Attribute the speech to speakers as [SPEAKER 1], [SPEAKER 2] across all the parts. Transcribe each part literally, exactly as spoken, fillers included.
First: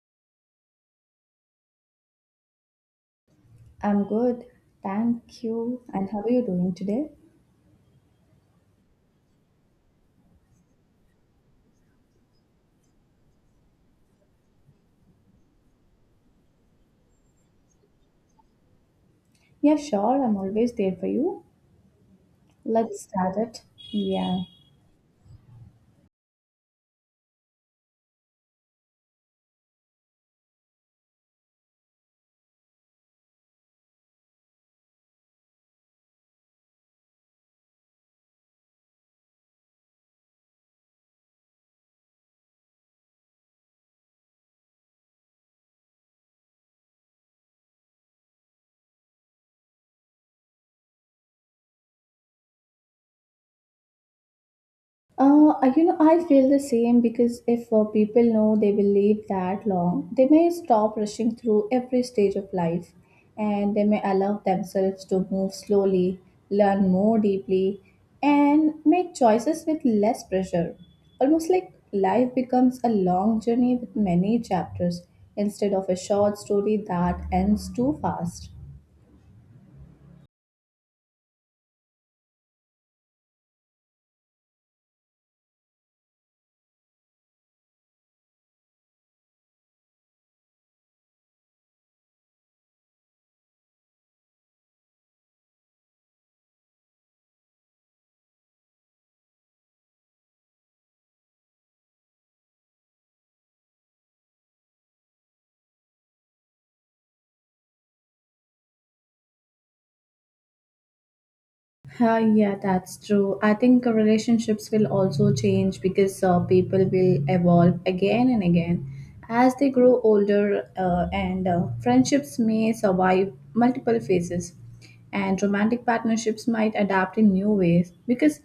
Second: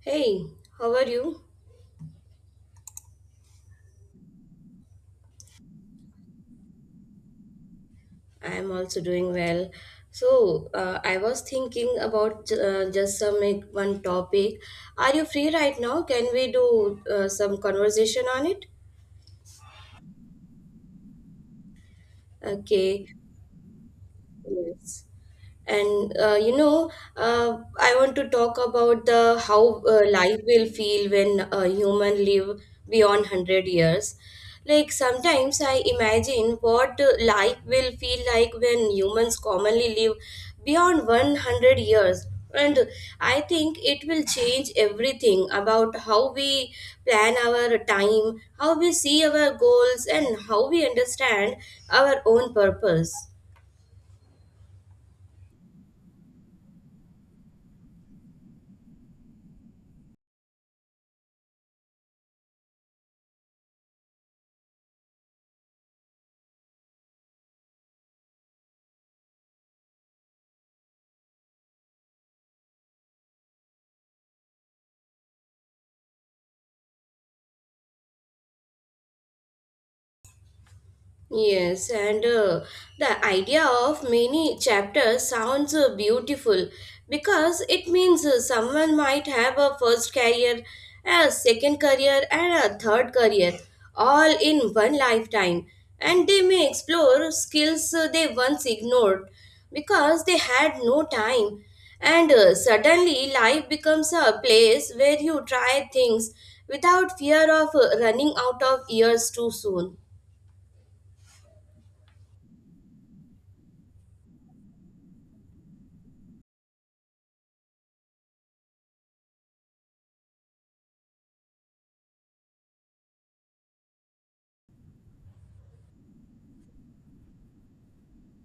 [SPEAKER 1] Hey, how are you?
[SPEAKER 2] I'm good, thank you. And how are you doing today?
[SPEAKER 1] I am also doing well. So, uh, I was thinking about uh, just some like, one topic. Are you free right now? Can we do uh, some conversation on it?
[SPEAKER 2] Yeah, sure, I'm always there for you. Let's
[SPEAKER 1] Okay.
[SPEAKER 2] start it. Yeah.
[SPEAKER 1] Yes. and uh, you know uh, i want to talk about the how uh, life will feel when a human live beyond one hundred years. Like sometimes I imagine what uh, life will feel like when humans commonly live beyond one hundred years. And I think it will change everything about how we plan our time, how we see our goals, and how we understand our own purpose.
[SPEAKER 2] Uh, you know, I feel the same because if uh, people know they will live that long, they may stop rushing through every stage of life and they may allow themselves to move slowly, learn more deeply, and make choices with less pressure. Almost like life becomes a long journey with many chapters instead of a short story that ends too fast.
[SPEAKER 1] Yes, and uh, the idea of many chapters sounds uh, beautiful because it means uh, someone might have a first career, a second career, and a third career all in one lifetime. And they may explore skills uh, they once ignored because they had no time. And uh, suddenly, life becomes a place where you try things without fear of uh, running out of years too soon.
[SPEAKER 2] Uh, yeah, that's true. I think uh, relationships will also change because uh, people will evolve again and again. As they grow older, uh, and uh, friendships may survive multiple phases, and romantic partnerships might adapt in new ways because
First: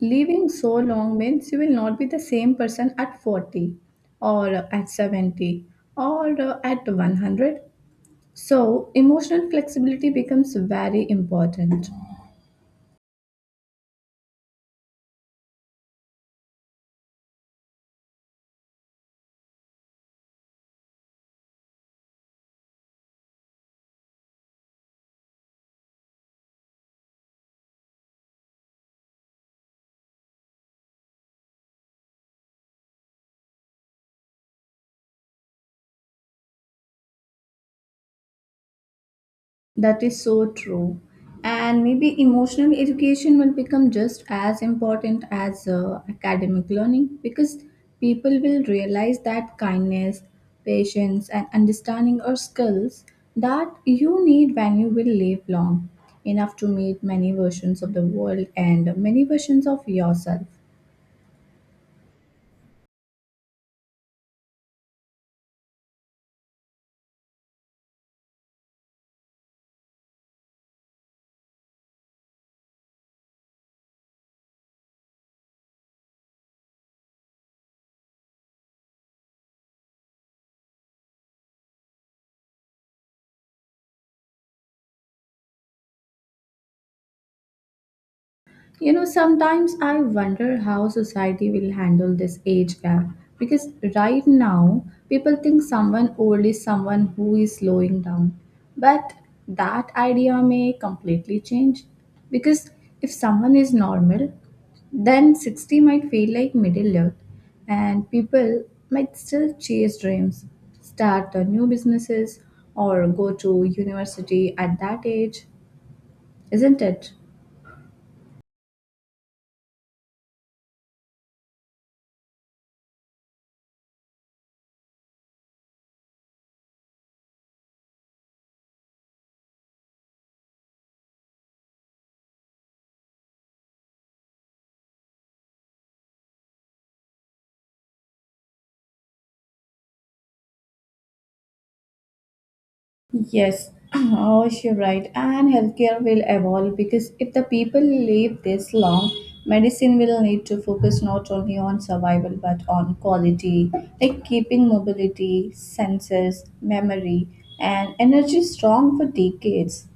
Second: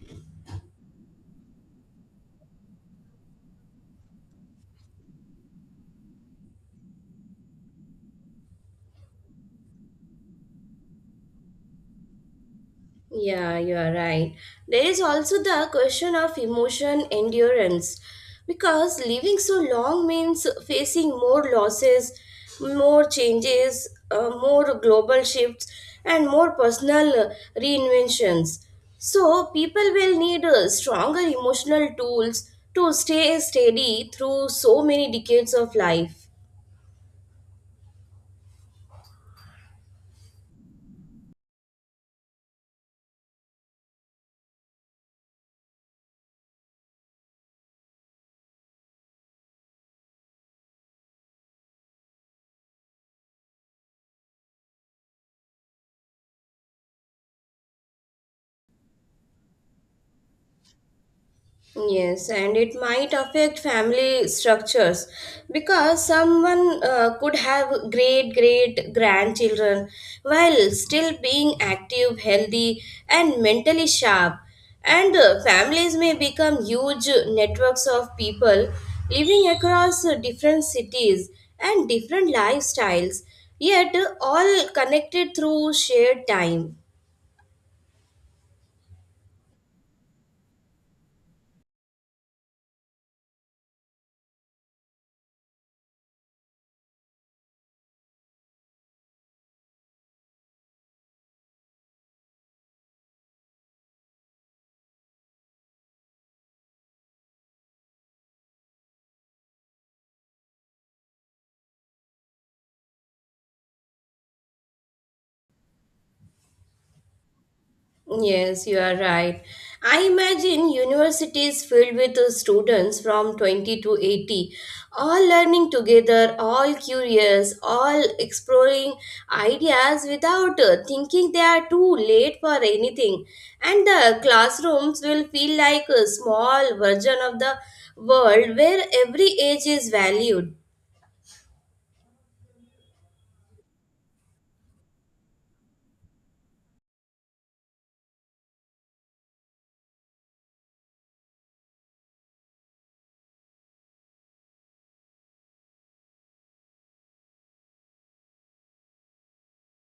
[SPEAKER 2] living so long means you will not be the same person at forty or uh, at seventy or uh, at one hundred. So, emotional flexibility becomes very important.
[SPEAKER 1] Yeah, you are right. There is also the question of emotion endurance because living so long means facing more losses, more changes, uh, more global shifts, and more personal uh, reinventions. So, people will need uh, stronger emotional tools to stay steady through so many decades of life.
[SPEAKER 2] That is so true. And maybe emotional education will become just as important as uh, academic learning because people will realize that kindness, patience, and understanding are skills that you need when you will live long, enough to meet many versions of the world and many versions of yourself.
[SPEAKER 1] Yes, and it might affect family structures because someone uh, could have great great grandchildren while still being active, healthy, and mentally sharp. And uh, families may become huge networks of people living across uh, different cities and different lifestyles, yet uh, all connected through shared time.
[SPEAKER 2] You know, sometimes I wonder how society will handle this age gap because right now people think someone old is someone who is slowing down. But that idea may completely change because if someone is normal, then sixty might feel like middle earth and people might still chase dreams, start uh, new businesses, or go to university at that age, isn't it?
[SPEAKER 1] Yes, you are right. I imagine universities filled with uh, students from twenty to eighty, all learning together, all curious, all exploring ideas without uh, thinking they are too late for anything. And the classrooms will feel like a small version of the world where every age is valued.
[SPEAKER 2] Yes, oh, you're right. And healthcare will evolve because if the people live this long, medicine will need to focus not only on survival but on quality, like keeping mobility, senses, memory, and energy strong for decades.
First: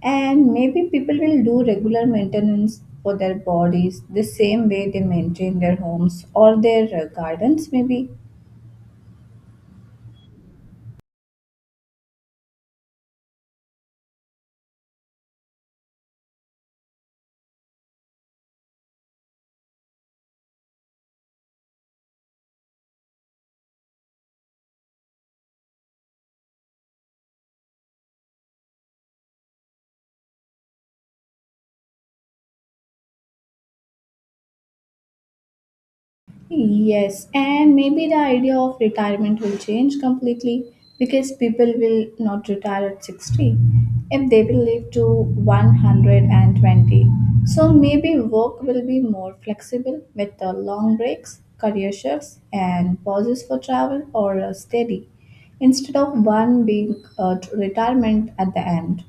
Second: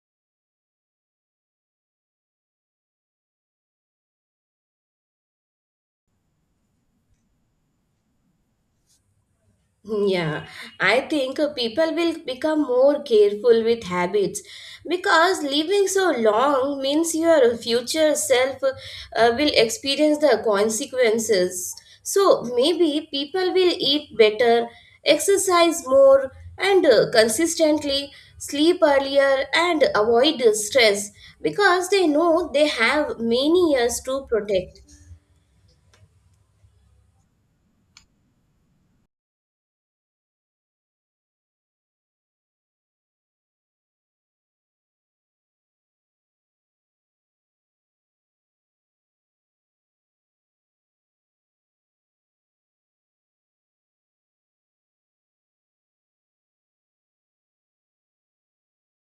[SPEAKER 2] And maybe people will do regular maintenance for their bodies the same way they maintain their homes or their uh, gardens, maybe.
[SPEAKER 1] Yeah, I think uh, people will become more careful with habits because living so long means your future self uh, will experience the consequences. So maybe people will eat better, exercise more, and uh, consistently sleep earlier and avoid stress because they know they have many years to protect.
[SPEAKER 2] Yes, and maybe the idea of retirement will change completely because people will not retire at sixty if they will live to one hundred twenty. So maybe work will be more flexible with the long breaks, career shifts, and pauses for travel or a steady instead of one big uh, retirement at the end.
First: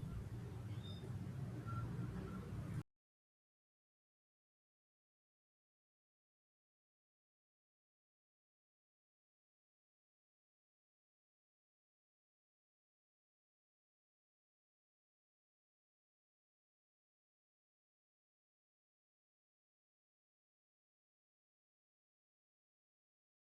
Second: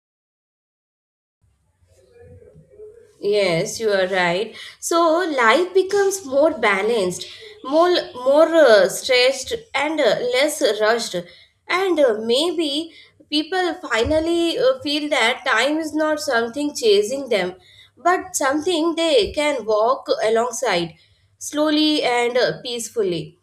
[SPEAKER 1] Yes, you are right. So life becomes more balanced, more more uh, stretched and uh, less rushed. And uh, maybe people finally uh, feel that time is not something chasing them, but something they can walk alongside slowly and uh, peacefully.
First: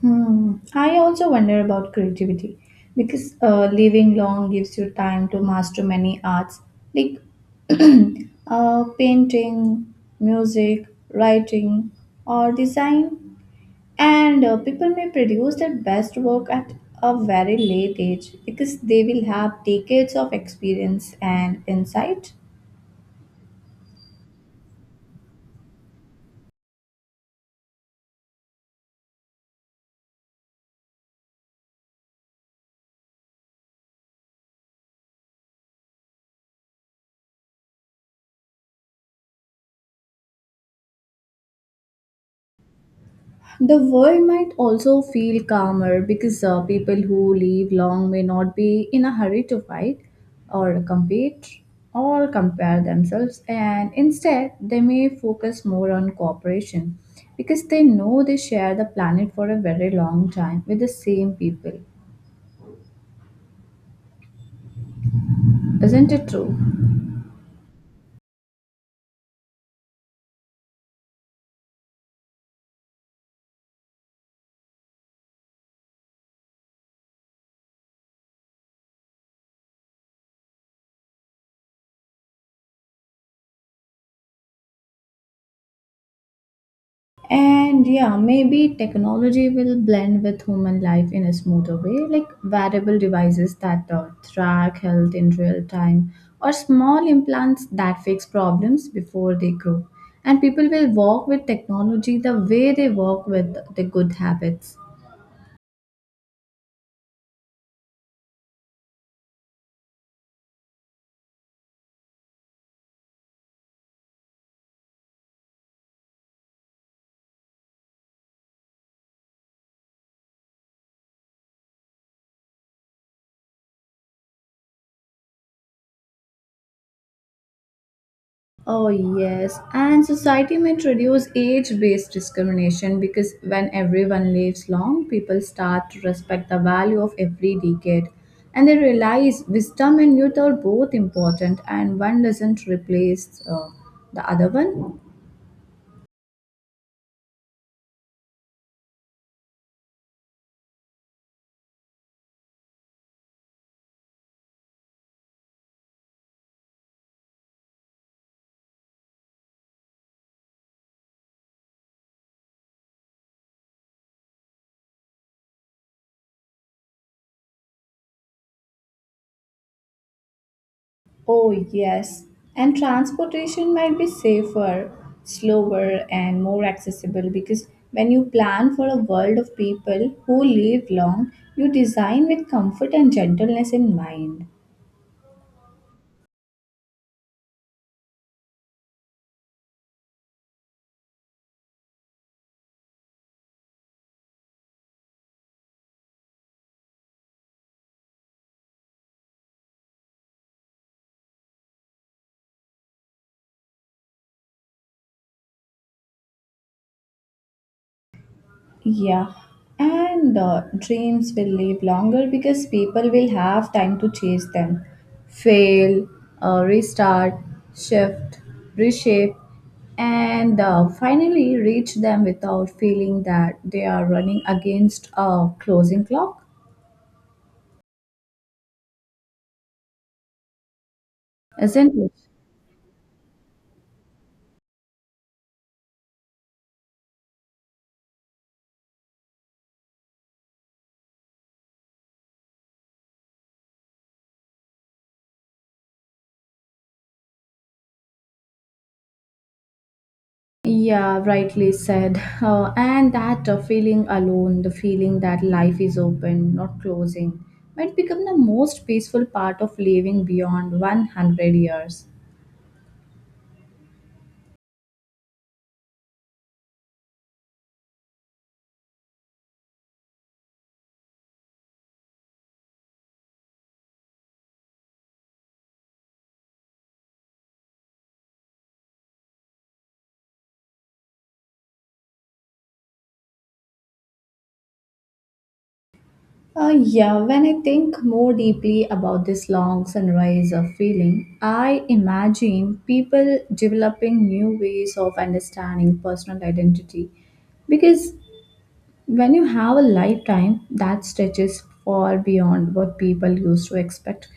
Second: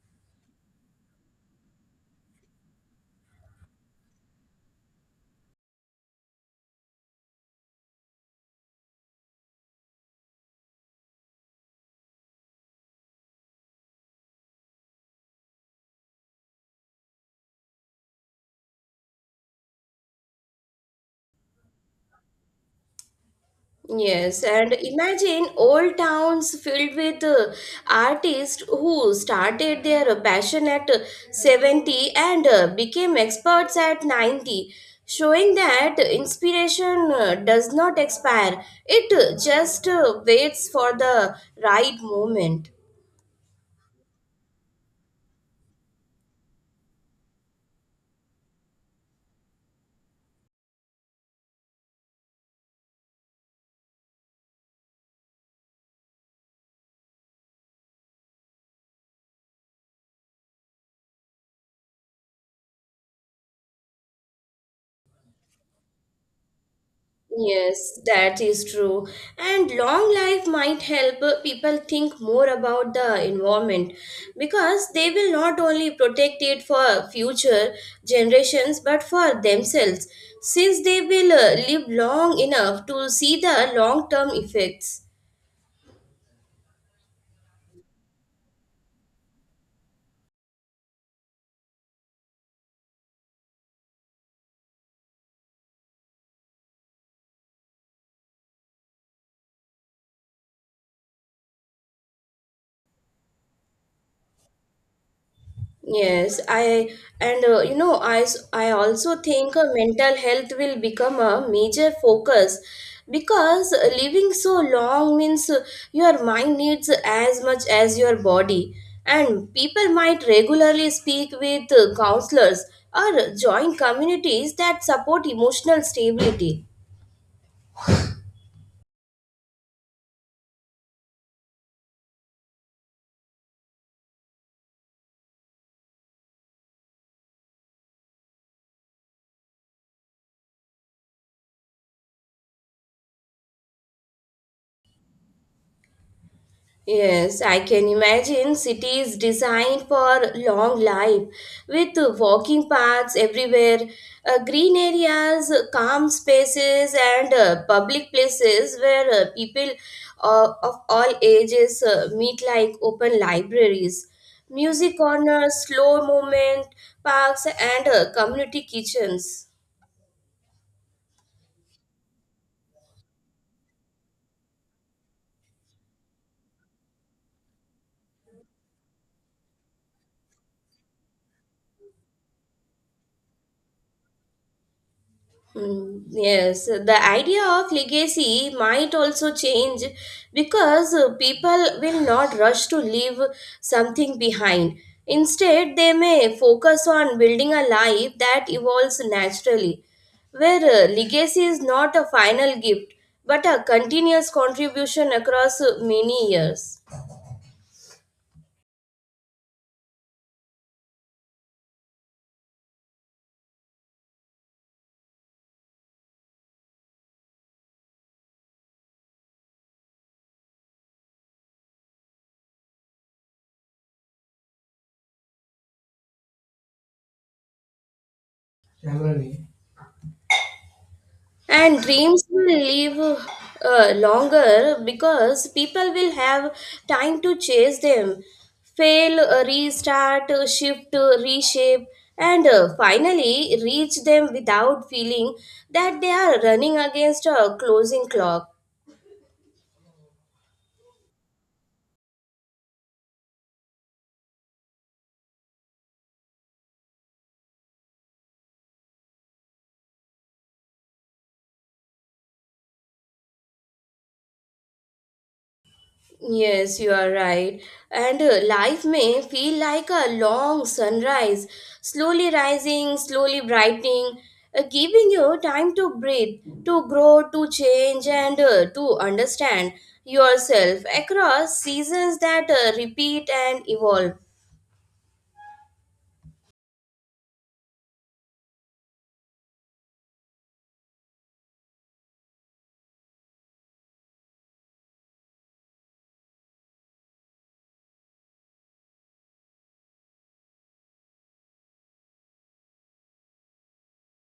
[SPEAKER 2] Hmm. I also wonder about creativity because uh, living long gives you time to master many arts like uh, painting, music, writing, or design. And uh, people may produce their best work at a very late age because they will have decades of experience and insight.
[SPEAKER 1] Yes, and imagine old towns filled with uh, artists who started their passion at uh, seventy and uh, became experts at ninety, showing that inspiration uh, does not expire, it uh, just uh, waits for the right moment.
[SPEAKER 2] The world might also feel calmer because uh, people who live long may not be in a hurry to fight or compete or compare themselves, and instead they may focus more on cooperation because they know they share the planet for a very long time with the same people. Isn't it true?
[SPEAKER 1] Yes, that is true. And long life might help uh, people think more about the environment because they will not only protect it for future generations but for themselves, since they will uh, live long enough to see the long term effects.
[SPEAKER 2] And yeah, maybe technology will blend with human life in a smoother way, like wearable devices that uh, track health in real time or small implants that fix problems before they grow. And people will walk with technology the way they walk with the good habits.
[SPEAKER 1] Yes, I and uh, you know I s- I also think uh, mental health will become a major focus because uh, living so long means uh, your mind needs as much as your body, and people might regularly speak with uh, counselors or join communities that support emotional stability.
[SPEAKER 2] Oh, yes. And society might reduce age based discrimination because when everyone lives long, people start to respect the value of every decade. And they realize wisdom and youth are both important, and one doesn't replace uh, the other one.
[SPEAKER 1] Yes, I can imagine cities designed for long life with walking paths everywhere, uh, green areas, calm spaces, and uh, public places where uh, people uh, of all ages uh, meet, like open libraries, music corners, slow movement parks, and uh, community kitchens.
[SPEAKER 2] Oh, yes. And transportation might be safer, slower, and more accessible because when you plan for a world of people who live long, you design with comfort and gentleness in mind.
[SPEAKER 1] Mm, yes, the idea of legacy might also change because uh, people will not rush to leave something behind. Instead, they may focus on building a life that evolves naturally, where uh, legacy is not a final gift but a continuous contribution across uh, many years.
[SPEAKER 2] Yeah, and uh, dreams will live longer because people will have time to chase them, fail, uh, restart, shift, reshape, and uh, finally reach them without feeling that they are running against a closing clock,
[SPEAKER 1] And
[SPEAKER 2] isn't it?
[SPEAKER 1] dreams will live uh, longer because people will have time to chase them, fail, uh, restart, uh, shift, uh, reshape, and uh, finally reach them without feeling that they are running against a closing clock.
[SPEAKER 2] Yeah, rightly said. Uh, and that uh, feeling alone, the feeling that life is open, not closing, might become the most peaceful part of living beyond one hundred years.
[SPEAKER 1] Yes, you are right. And uh, life may feel like a long sunrise, slowly rising, slowly brightening, uh, giving you time to breathe, to grow, to change, and uh, to understand yourself across seasons that uh, repeat and evolve.
[SPEAKER 2] Uh, yeah, when I think more deeply about this long sunrise of feeling, I imagine people developing new ways of understanding personal identity because when you have a lifetime that stretches far beyond what people used to expect,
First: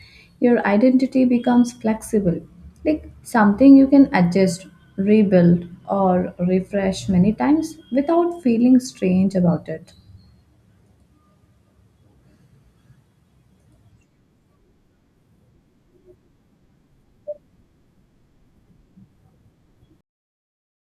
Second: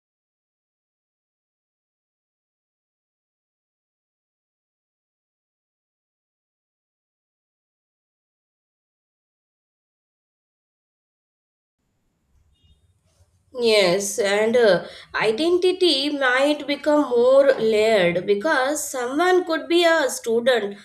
[SPEAKER 2] your identity becomes flexible, like something you can adjust, rebuild, or refresh many times without feeling strange about it.
[SPEAKER 1] Yes, and uh, identity might become more layered because someone could be a student,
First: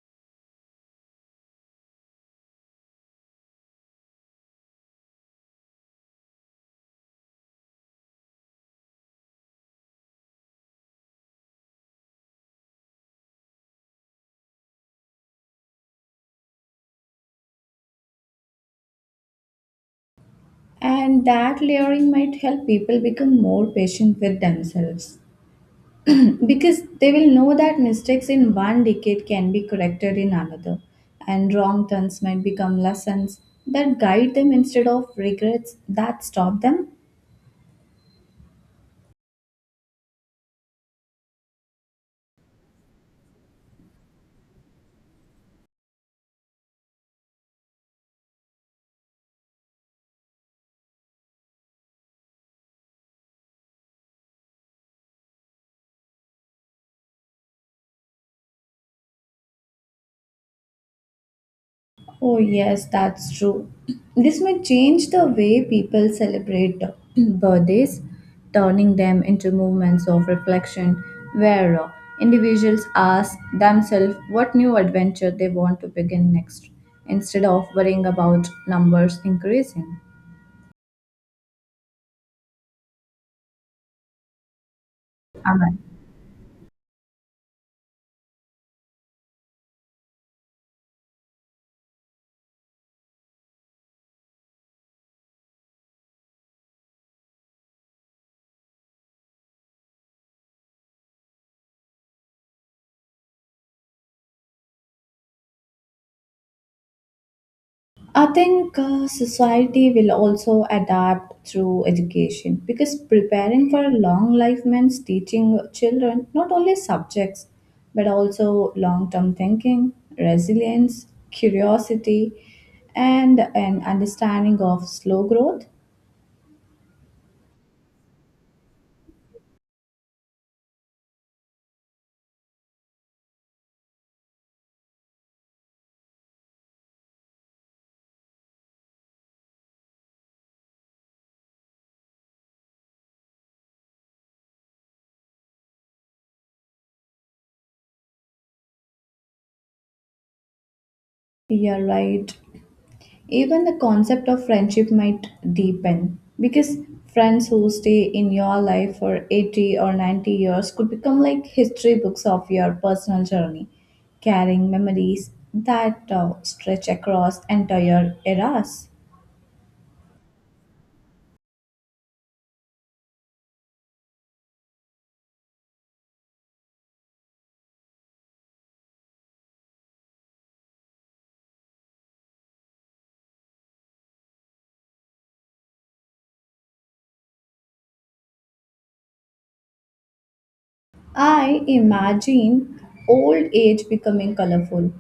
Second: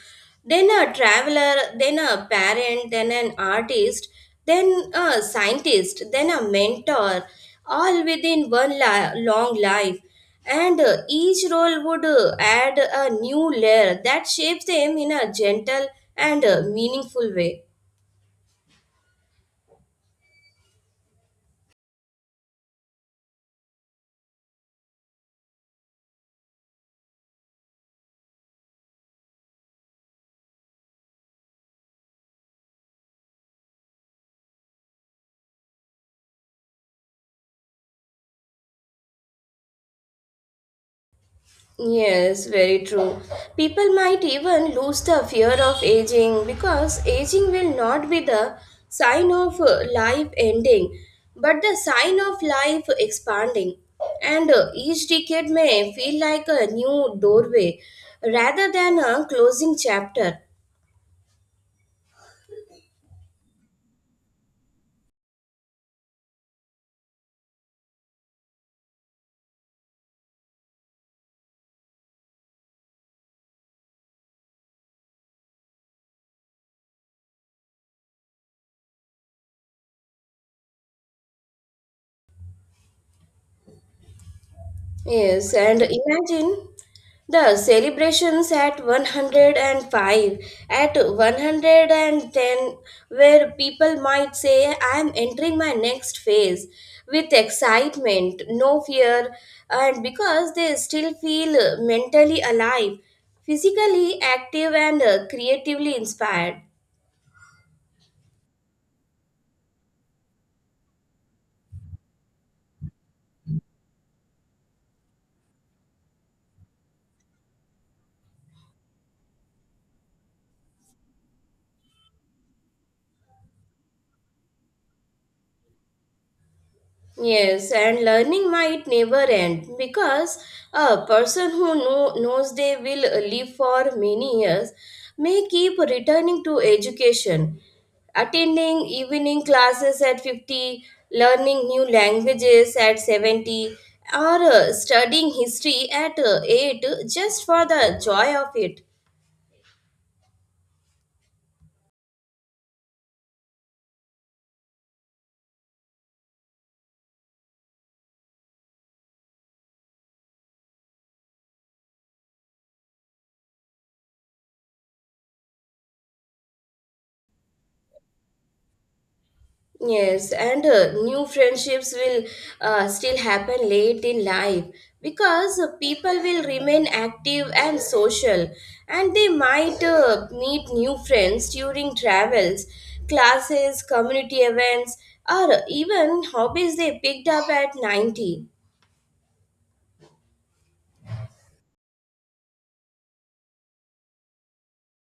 [SPEAKER 1] then a traveler, then a parent, then an artist, then a scientist, then a mentor, all within one li- long life. And uh, each role would uh, add a new layer that shapes them in a gentle and uh, meaningful way.
[SPEAKER 2] And that layering might help people become more patient with themselves, because they will know that mistakes in one decade can be corrected in another, and wrong turns might become lessons that guide them instead of regrets that stop them.
[SPEAKER 1] Yes, very true. People might even lose the fear of aging because aging will not be the sign of uh, life ending, but the sign of life expanding. And uh, each decade may feel like a new doorway rather than a closing chapter.
[SPEAKER 2] Oh yes, that's true. This may change the way people celebrate uh, birthdays, turning them into moments of reflection where uh, individuals ask themselves what new adventure they want to begin next instead of worrying about numbers increasing.
[SPEAKER 1] Yes,
[SPEAKER 2] Amen.
[SPEAKER 1] and imagine the celebrations at one hundred five, at one hundred ten, where people might say, I am entering my next phase with excitement, no fear, and because they still feel mentally alive, physically active, and uh, creatively inspired.
[SPEAKER 2] I think uh, society will also adapt through education because preparing for long life means teaching children not only subjects but also long term thinking, resilience, curiosity, and an understanding of slow growth.
[SPEAKER 1] Yes, and learning might never end because a person who know, knows they will live for many years may keep returning to education, attending evening classes at fifty, learning new languages at seventy, or uh, studying history at uh, eight just for the joy of it.
[SPEAKER 2] You're right. Even the concept of friendship might deepen because friends who stay in your life for eighty or ninety years could become like history books of your personal journey, carrying memories that uh, stretch across entire eras.
[SPEAKER 1] Yes, and uh, new friendships will uh, still happen late in life because uh, people will remain active and social, and they might uh, meet new friends during travels, classes, community events, or even hobbies they picked up at ninety.
[SPEAKER 2] I imagine old age becoming colorful,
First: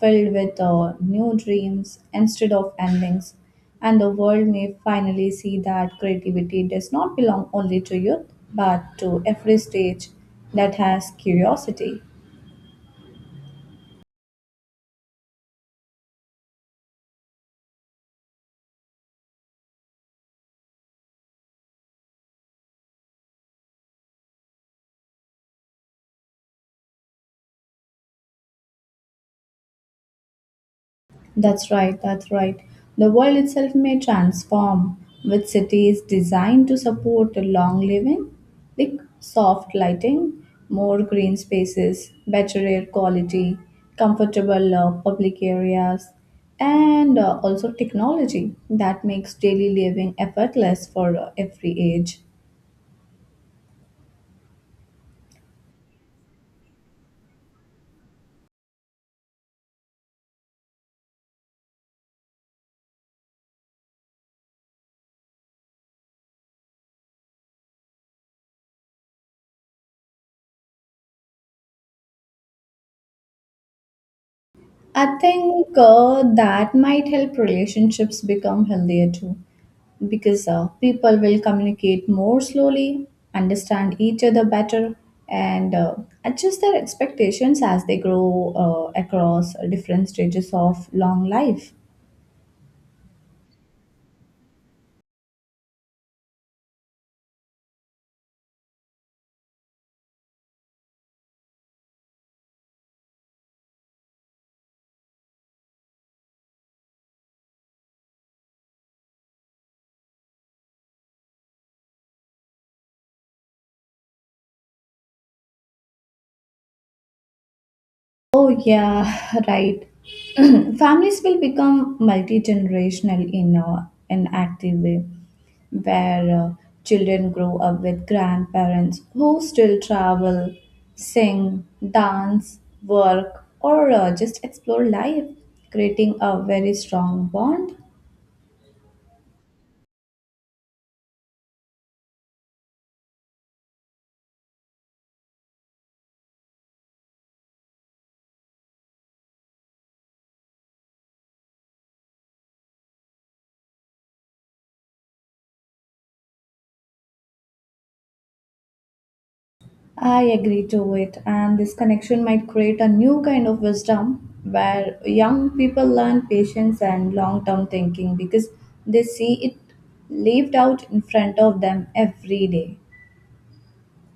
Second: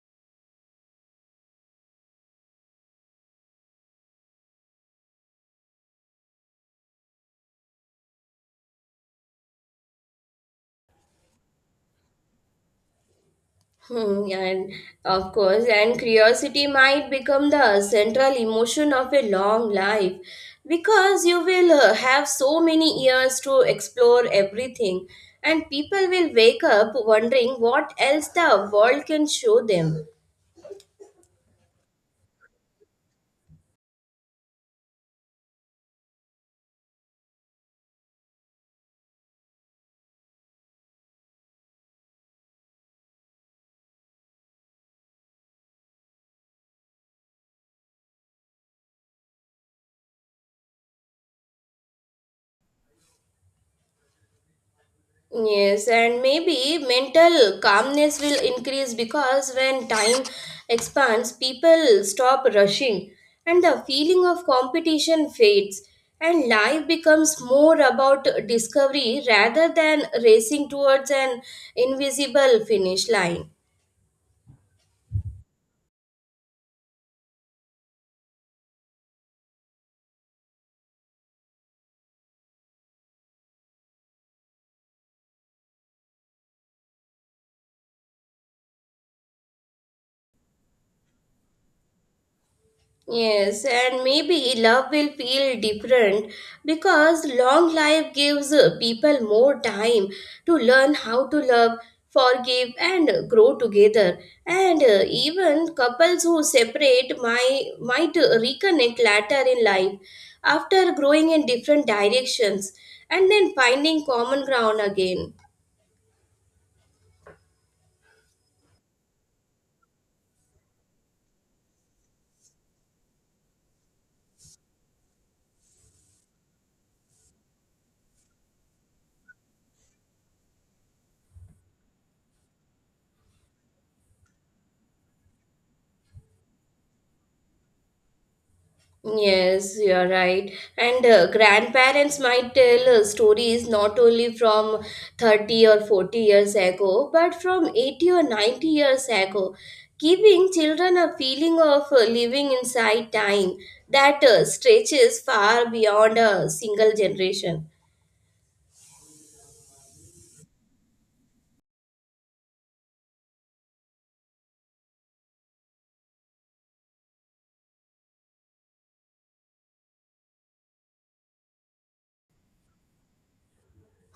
[SPEAKER 2] filled with uh, new dreams instead of endings, and the world may finally see that creativity does not belong only to youth but to every stage that has curiosity.
[SPEAKER 1] Hmm, and of course, and curiosity might become the central emotion of a long life because you will uh, have so many years to explore everything, and people will wake up wondering what else the world can show them.
[SPEAKER 2] That's right, that's right. The world itself may transform with cities designed to support long living, like soft lighting, more green spaces, better air quality, comfortable uh, public areas, and uh, also technology that makes daily living effortless for uh, every age.
[SPEAKER 1] Yes, and maybe mental calmness will increase because when time expands, people stop rushing and the feeling of competition fades, and life becomes more about discovery rather than racing towards an invisible finish line.
[SPEAKER 2] I think uh, that might help relationships become healthier too, because uh, people will communicate more slowly, understand each other better, and uh, adjust their expectations as they grow uh, across different stages of long life.
[SPEAKER 1] Yes, and maybe love will feel different because long life gives uh, people more time to learn how to love, forgive, and uh, grow together. And uh, even couples who separate might, might uh, reconnect later in life after growing in different directions and then finding common ground again.
[SPEAKER 2] Oh, yeah, right. Families will become multi generational in a, an active way, where uh, children grow up with grandparents who still travel, sing, dance, work, or uh, just explore life, creating a very strong bond.
[SPEAKER 1] Yes, you are right. And uh, grandparents might tell uh, stories not only from thirty or forty years ago, but from eighty or ninety years ago, giving children a feeling of uh, living inside time that uh, stretches far beyond a single generation.
[SPEAKER 2] I agree to it, and this connection might create a new kind of wisdom where young people learn patience and long term thinking because they see it lived out in front of them every day.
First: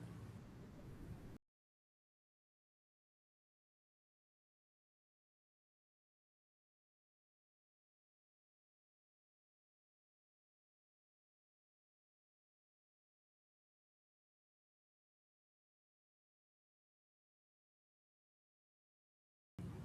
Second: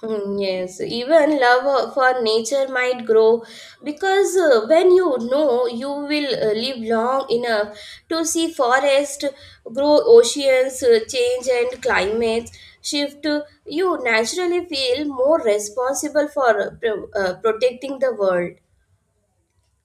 [SPEAKER 1] Hmm, yes, even love uh, for nature might grow because uh, when you know you will uh, live long enough to see forest grow, oceans uh, change, and climates shift, uh, you naturally feel more responsible for uh, pro- uh, protecting the world.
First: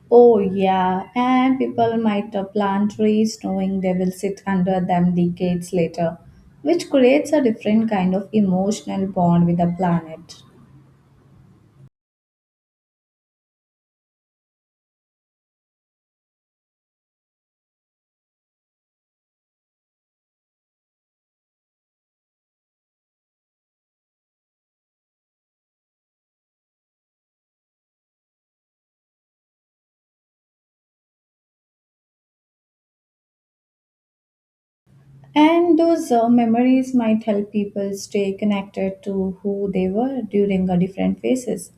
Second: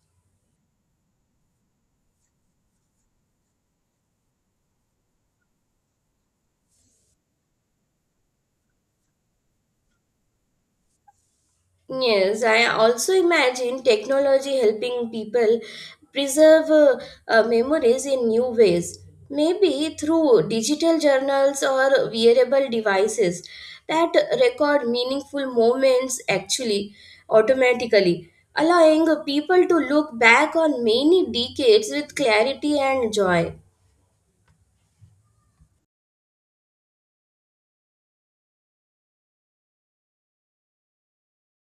[SPEAKER 2] Oh, yeah, and people might uh, plant trees knowing they will sit under them decades later, which creates a different kind of emotional bond with the planet.
[SPEAKER 1] Yes, I also imagine technology helping people preserve uh, uh, memories in new ways, maybe through digital journals or wearable devices that record meaningful moments actually automatically, allowing people to look back on many decades with clarity and joy.
[SPEAKER 2] And those uh, memories might help people stay connected to who they were during a different phases.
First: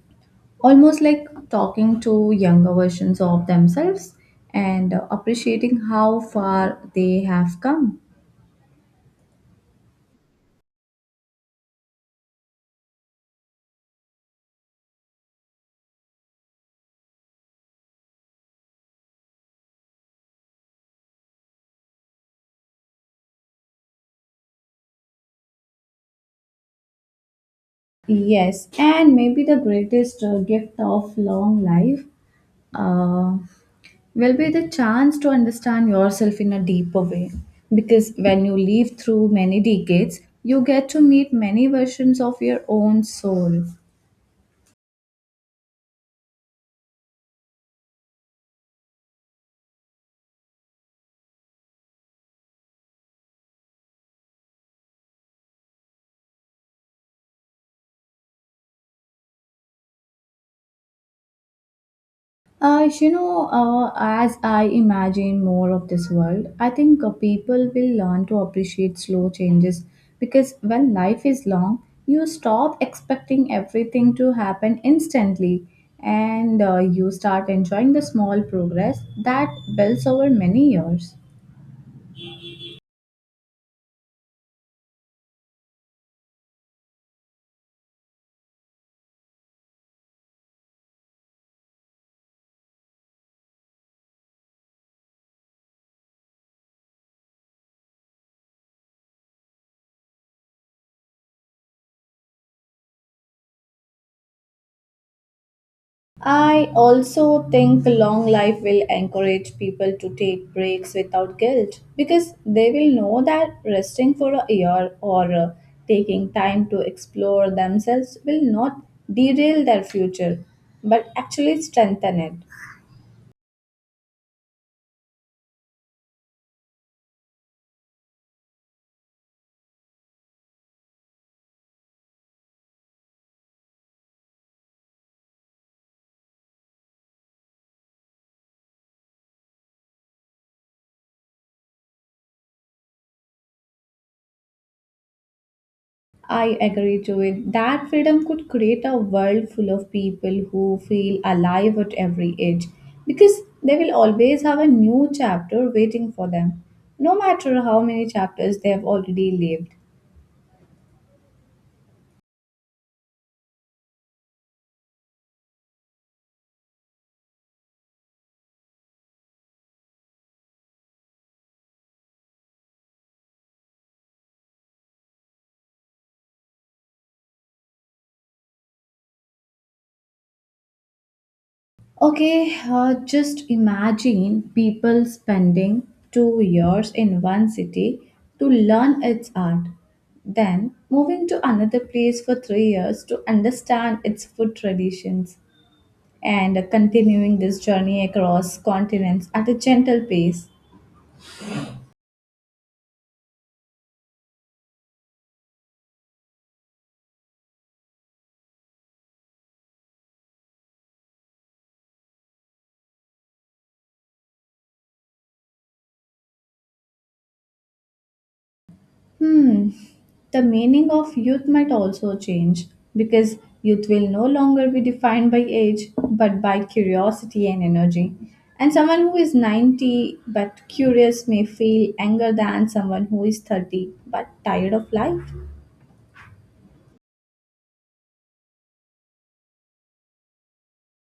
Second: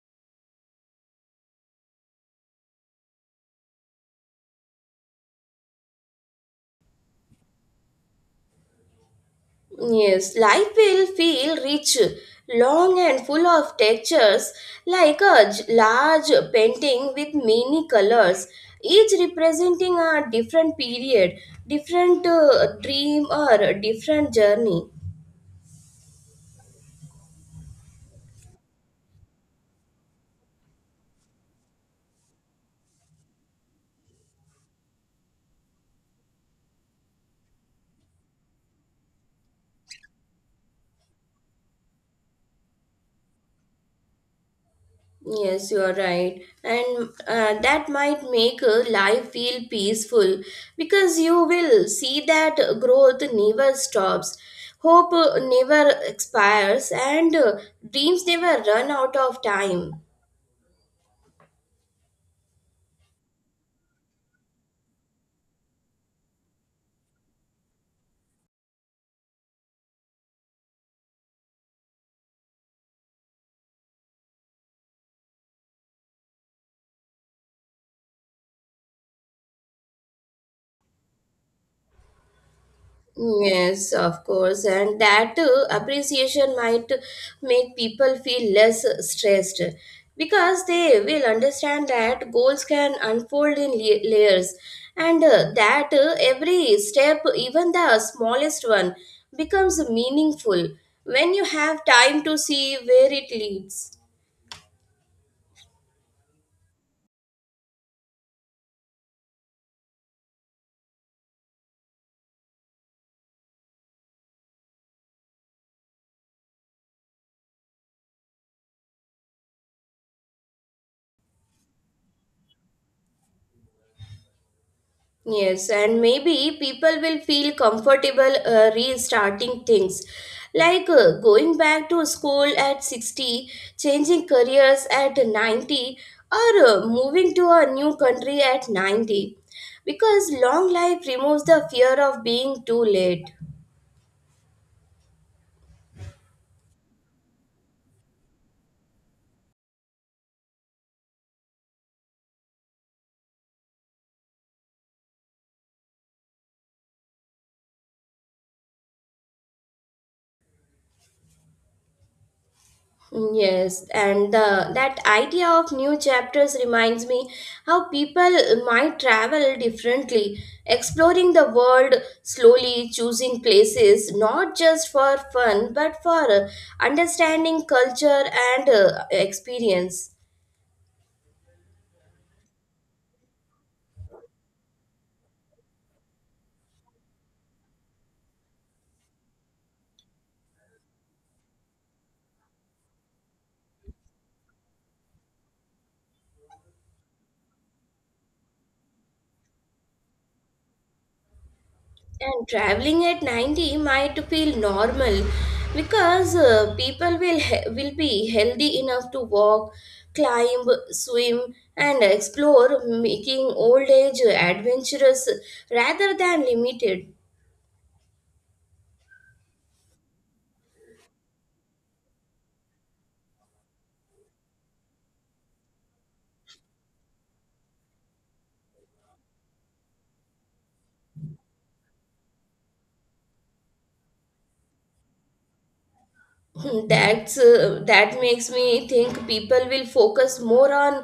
[SPEAKER 2] Almost like talking to younger versions of themselves and uh, appreciating how far they have come.
[SPEAKER 1] Yes, life will feel rich, long and full of textures, like a j- large painting with many colors, each representing a different period, different uh, dream, or a different journey.
[SPEAKER 2] Yes, and maybe the greatest uh, gift of long life uh, will be the chance to understand yourself in a deeper way. Because when you live through many decades, you get to meet many versions of your own soul.
[SPEAKER 1] Yes, you are right. And uh, that might make uh, life feel peaceful because you will see that growth never stops. Hope uh, never expires and uh, dreams never run out of time.
[SPEAKER 2] Uh, you know, uh, as I imagine more of this world, I think uh, people will learn to appreciate slow changes because when life is long, you stop expecting everything to happen instantly and uh, you start enjoying the small progress that builds over many years.
[SPEAKER 1] Yes, of course, and that uh, appreciation might make people feel less stressed because they will understand that goals can unfold in la- layers and uh, that uh, every step, even the smallest one, becomes meaningful when you have time to see where it leads.
[SPEAKER 2] I also think long life will encourage people to take breaks without guilt because they will know that resting for a year or uh, taking time to explore themselves will not derail their future but actually strengthen it.
[SPEAKER 1] Yes, and maybe people will feel comfortable uh, restarting things like uh, going back to school at sixty, changing careers at ninety, or uh, moving to a new country at ninety because long life removes the fear of being too late.
[SPEAKER 2] I agree to it. That freedom could create a world full of people who feel alive at every age because they will always have a new chapter waiting for them, no matter how many chapters they have already lived.
[SPEAKER 1] Yes, and the, that idea of new chapters reminds me how people might travel differently, exploring the world slowly, choosing places not just for fun but for uh, understanding culture and uh, experience.
[SPEAKER 2] Okay, uh, just imagine people spending two years in one city to learn its art, then moving to another place for three years to understand its food traditions and continuing this journey across continents at a gentle pace.
[SPEAKER 1] And traveling at ninety might feel normal because uh, people will he- will be healthy enough to walk, climb, swim and explore, making old age adventurous rather than limited.
[SPEAKER 2] Hmm, the meaning of youth might also change because youth will no longer be defined by age but by curiosity and energy. And someone who is ninety but curious may feel anger than someone who is thirty but tired of life.
[SPEAKER 1] that's uh, that makes me think people will focus more on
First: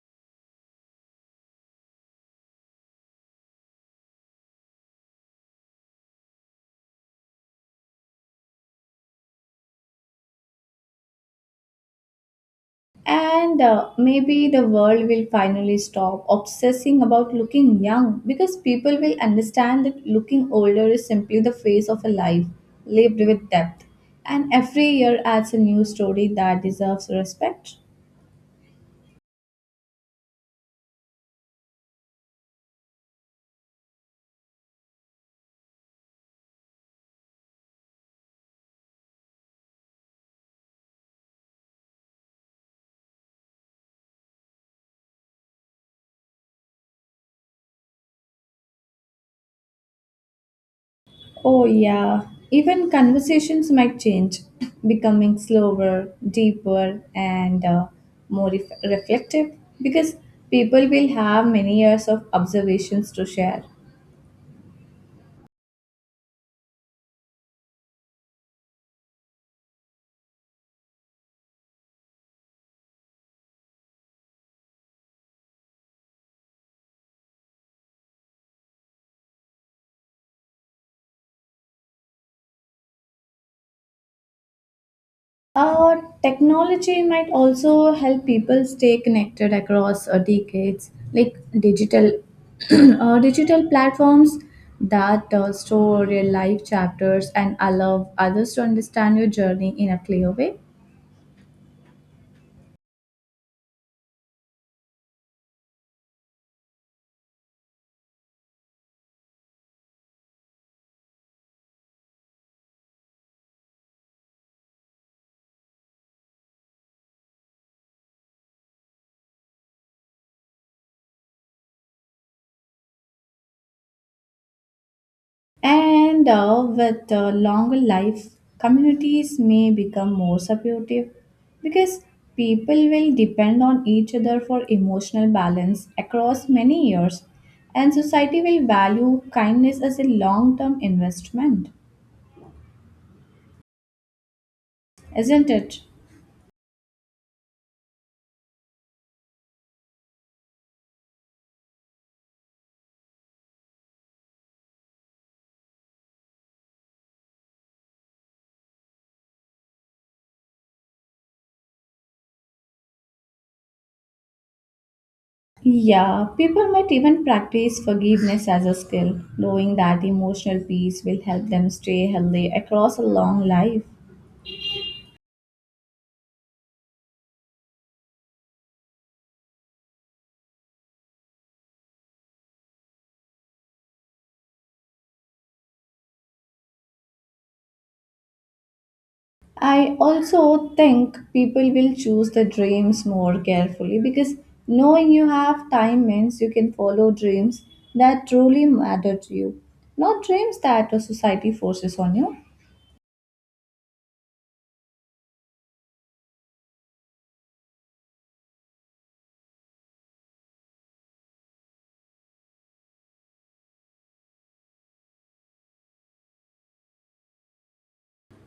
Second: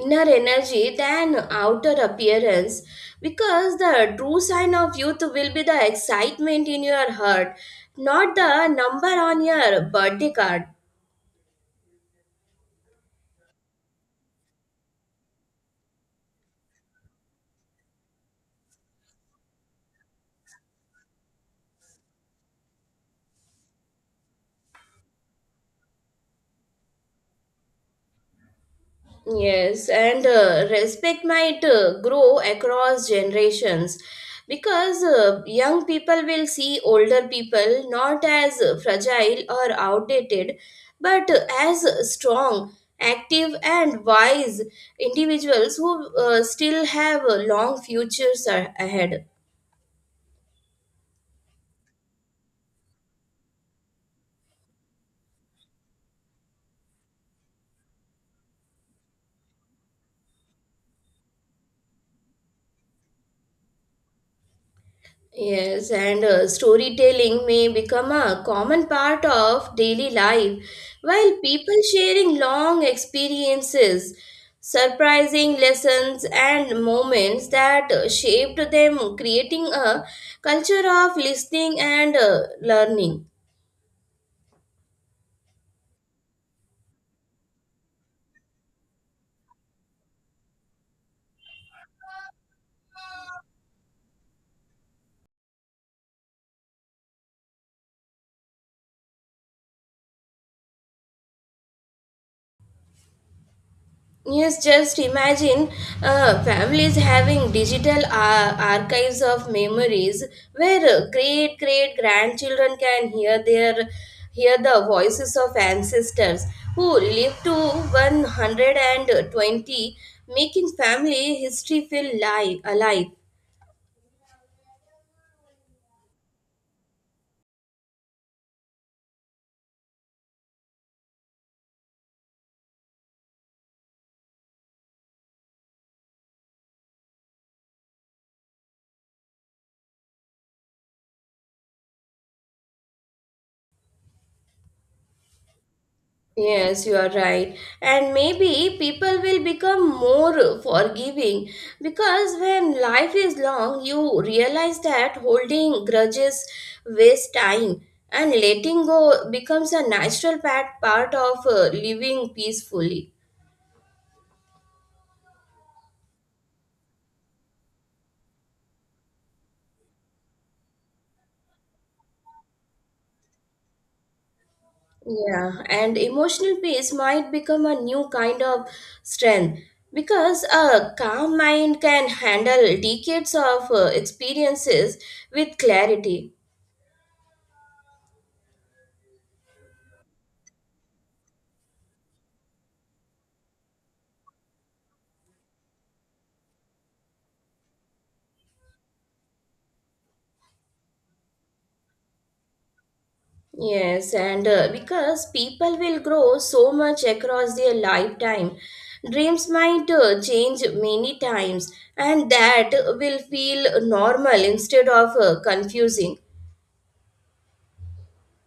[SPEAKER 1] inner energy than outer appearance because the true sign of youth will be the excitement in your heart, not the number on your birthday card.
[SPEAKER 2] And uh, maybe the world will finally stop obsessing about looking young because people will understand that looking older is simply the phase of a life lived with depth. And every year adds a new story that deserves respect.
[SPEAKER 1] Yes, and uh, respect might uh, grow across generations because uh, young people will see older people not as fragile or outdated, but as strong, active, and wise individuals who uh, still have uh, long futures a- ahead.
[SPEAKER 2] Oh, yeah. Even conversations might change, becoming slower, deeper, and uh, more ref- reflective because people will have many years of observations to share.
[SPEAKER 1] Yes, and uh, storytelling may become a common part of daily life, while people sharing long experiences, surprising lessons, and moments that uh, shaped them, creating a culture of listening and uh, learning.
[SPEAKER 2] Uh, Technology might also help people stay connected across uh, decades, like digital uh, digital platforms that uh, store real life chapters and allow others to understand your journey in a clear way.
[SPEAKER 1] Yes, just imagine uh, families having digital uh, archives of memories where uh, great great grandchildren can hear their hear the voices of ancestors who lived to one hundred twenty, making family history feel live, alive.
[SPEAKER 2] And uh, with uh, longer life, communities may become more supportive because people will depend on each other for emotional balance across many years, and society will value kindness as a long term investment, isn't it?
[SPEAKER 1] Yes, you are right. And maybe people will become more forgiving because when life is long, you realize that holding grudges wastes time and letting go becomes a natural part, part of uh, living peacefully.
[SPEAKER 2] Yeah, people might even practice forgiveness as a skill, knowing that emotional peace will help them stay healthy across a long life.
[SPEAKER 1] Yeah, and emotional peace might become a new kind of strength because a calm mind can handle decades of uh, experiences with clarity.
[SPEAKER 2] I also think people will choose the dreams more carefully because knowing you have time means you can follow dreams that truly matter to you, not dreams that the society forces on you.
[SPEAKER 1] Yes, and uh, because people will grow so much across their lifetime, dreams might uh, change many times, and that will feel normal instead of uh, confusing.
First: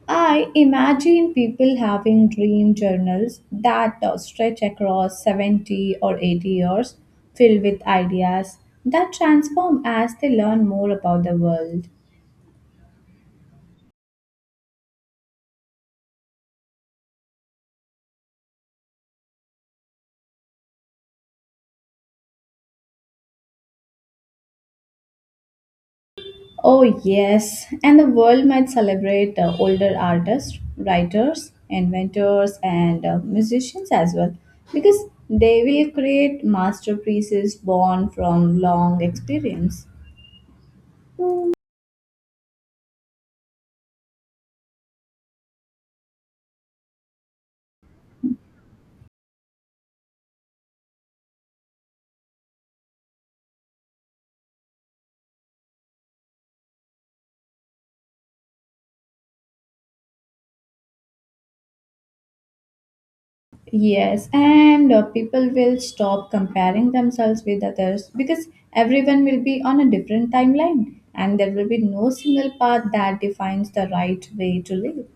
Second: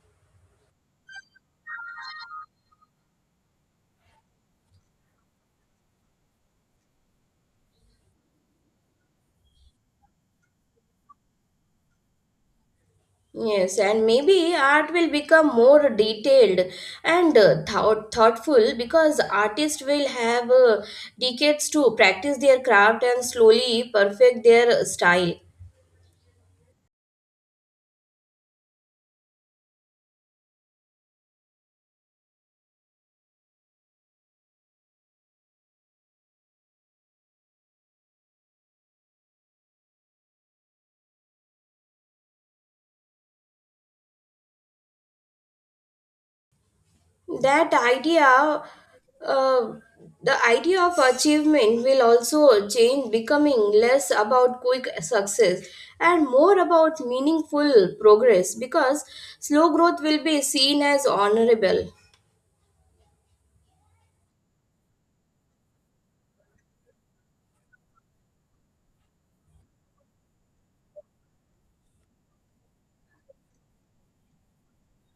[SPEAKER 2] I imagine people having dream journals that uh, stretch across seventy or eighty years, filled with ideas that transform as they learn more about the world.
[SPEAKER 1] Yes, and maybe art will become more detailed and uh, thought, thoughtful because artists will have uh, decades to practice their craft and slowly perfect their style.
[SPEAKER 2] Oh, yes, and the world might celebrate the older artists, writers, inventors, and uh, musicians as well because they will create masterpieces born from long experience.
[SPEAKER 1] That idea uh, the idea of achievement will also change, becoming less about quick success and more about meaningful progress, because slow growth will be seen as honorable.
[SPEAKER 2] Yes, and uh, people will stop comparing themselves with others because everyone will be on a different timeline and there will be no single path that defines the right way to live.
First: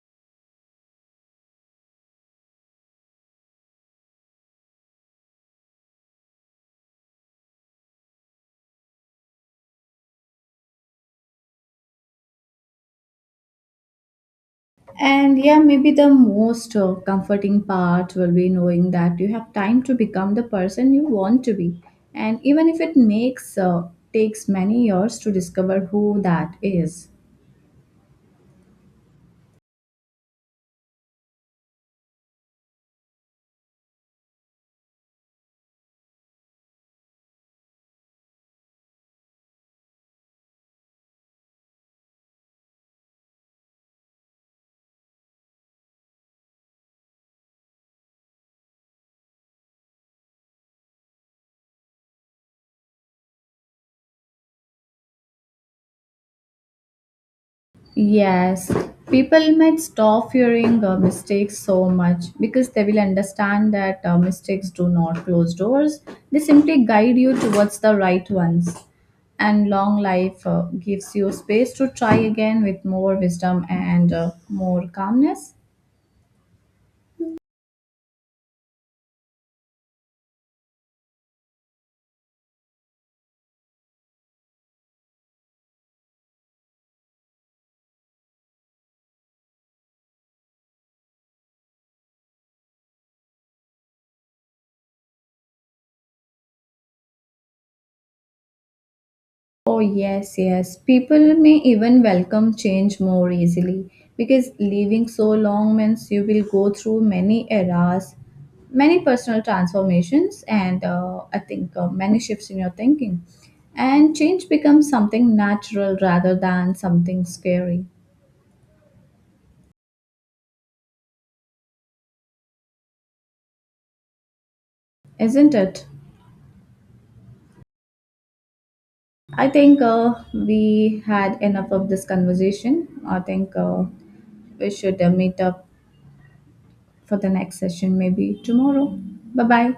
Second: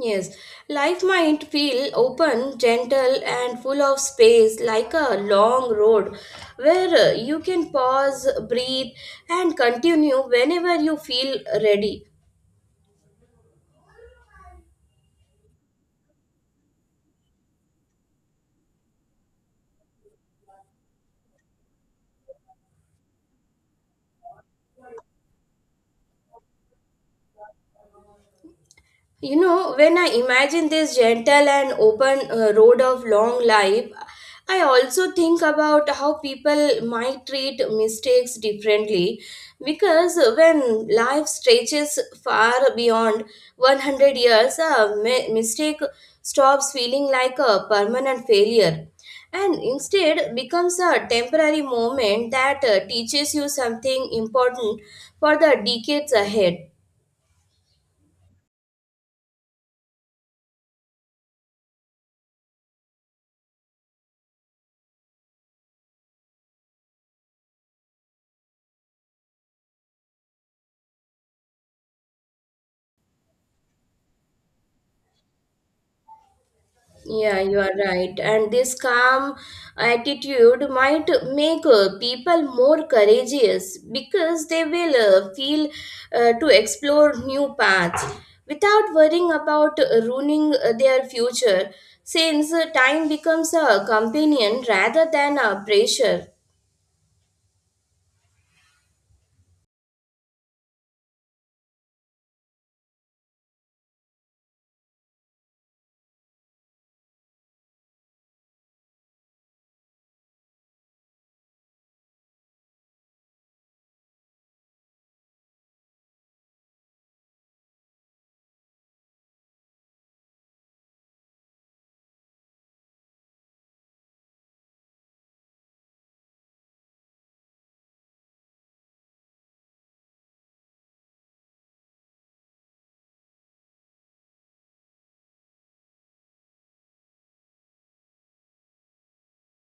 [SPEAKER 1] Yes, life might feel open, gentle and full of space, like a long road where uh, you can pause, breathe and continue whenever you feel ready.
[SPEAKER 2] And yeah, maybe the most uh, comforting part will be knowing that you have time to become the person you want to be. And even if it makes uh, takes many years to discover who that is.
[SPEAKER 1] You know, when I imagine this gentle and open uh, road of long life, I also think about how people might treat mistakes differently, because when life stretches far beyond one hundred years, a mi- mistake stops feeling like a permanent failure and instead becomes a temporary moment that uh, teaches you something important for the decades ahead.
[SPEAKER 2] Yes, people might stop fearing uh, mistakes so much because they will understand that uh, mistakes do not close doors. They simply guide you towards the right ones. And long life uh, gives you space to try again with more wisdom and uh, more calmness.
[SPEAKER 1] Yeah, you are right. And this calm attitude might make uh, people more courageous because they will uh, feel uh, to explore new paths without worrying about uh, ruining uh, their future, since uh, time becomes a companion rather than a pressure.
[SPEAKER 2] Oh, yes, yes. People may even welcome change more easily because living so long means you will go through many eras, many personal transformations, and uh, I think uh, many shifts in your thinking. And change becomes something natural rather than something scary, isn't it? I think uh, we had enough of this conversation. I think uh, we should uh, meet up for the next session maybe tomorrow. Bye bye.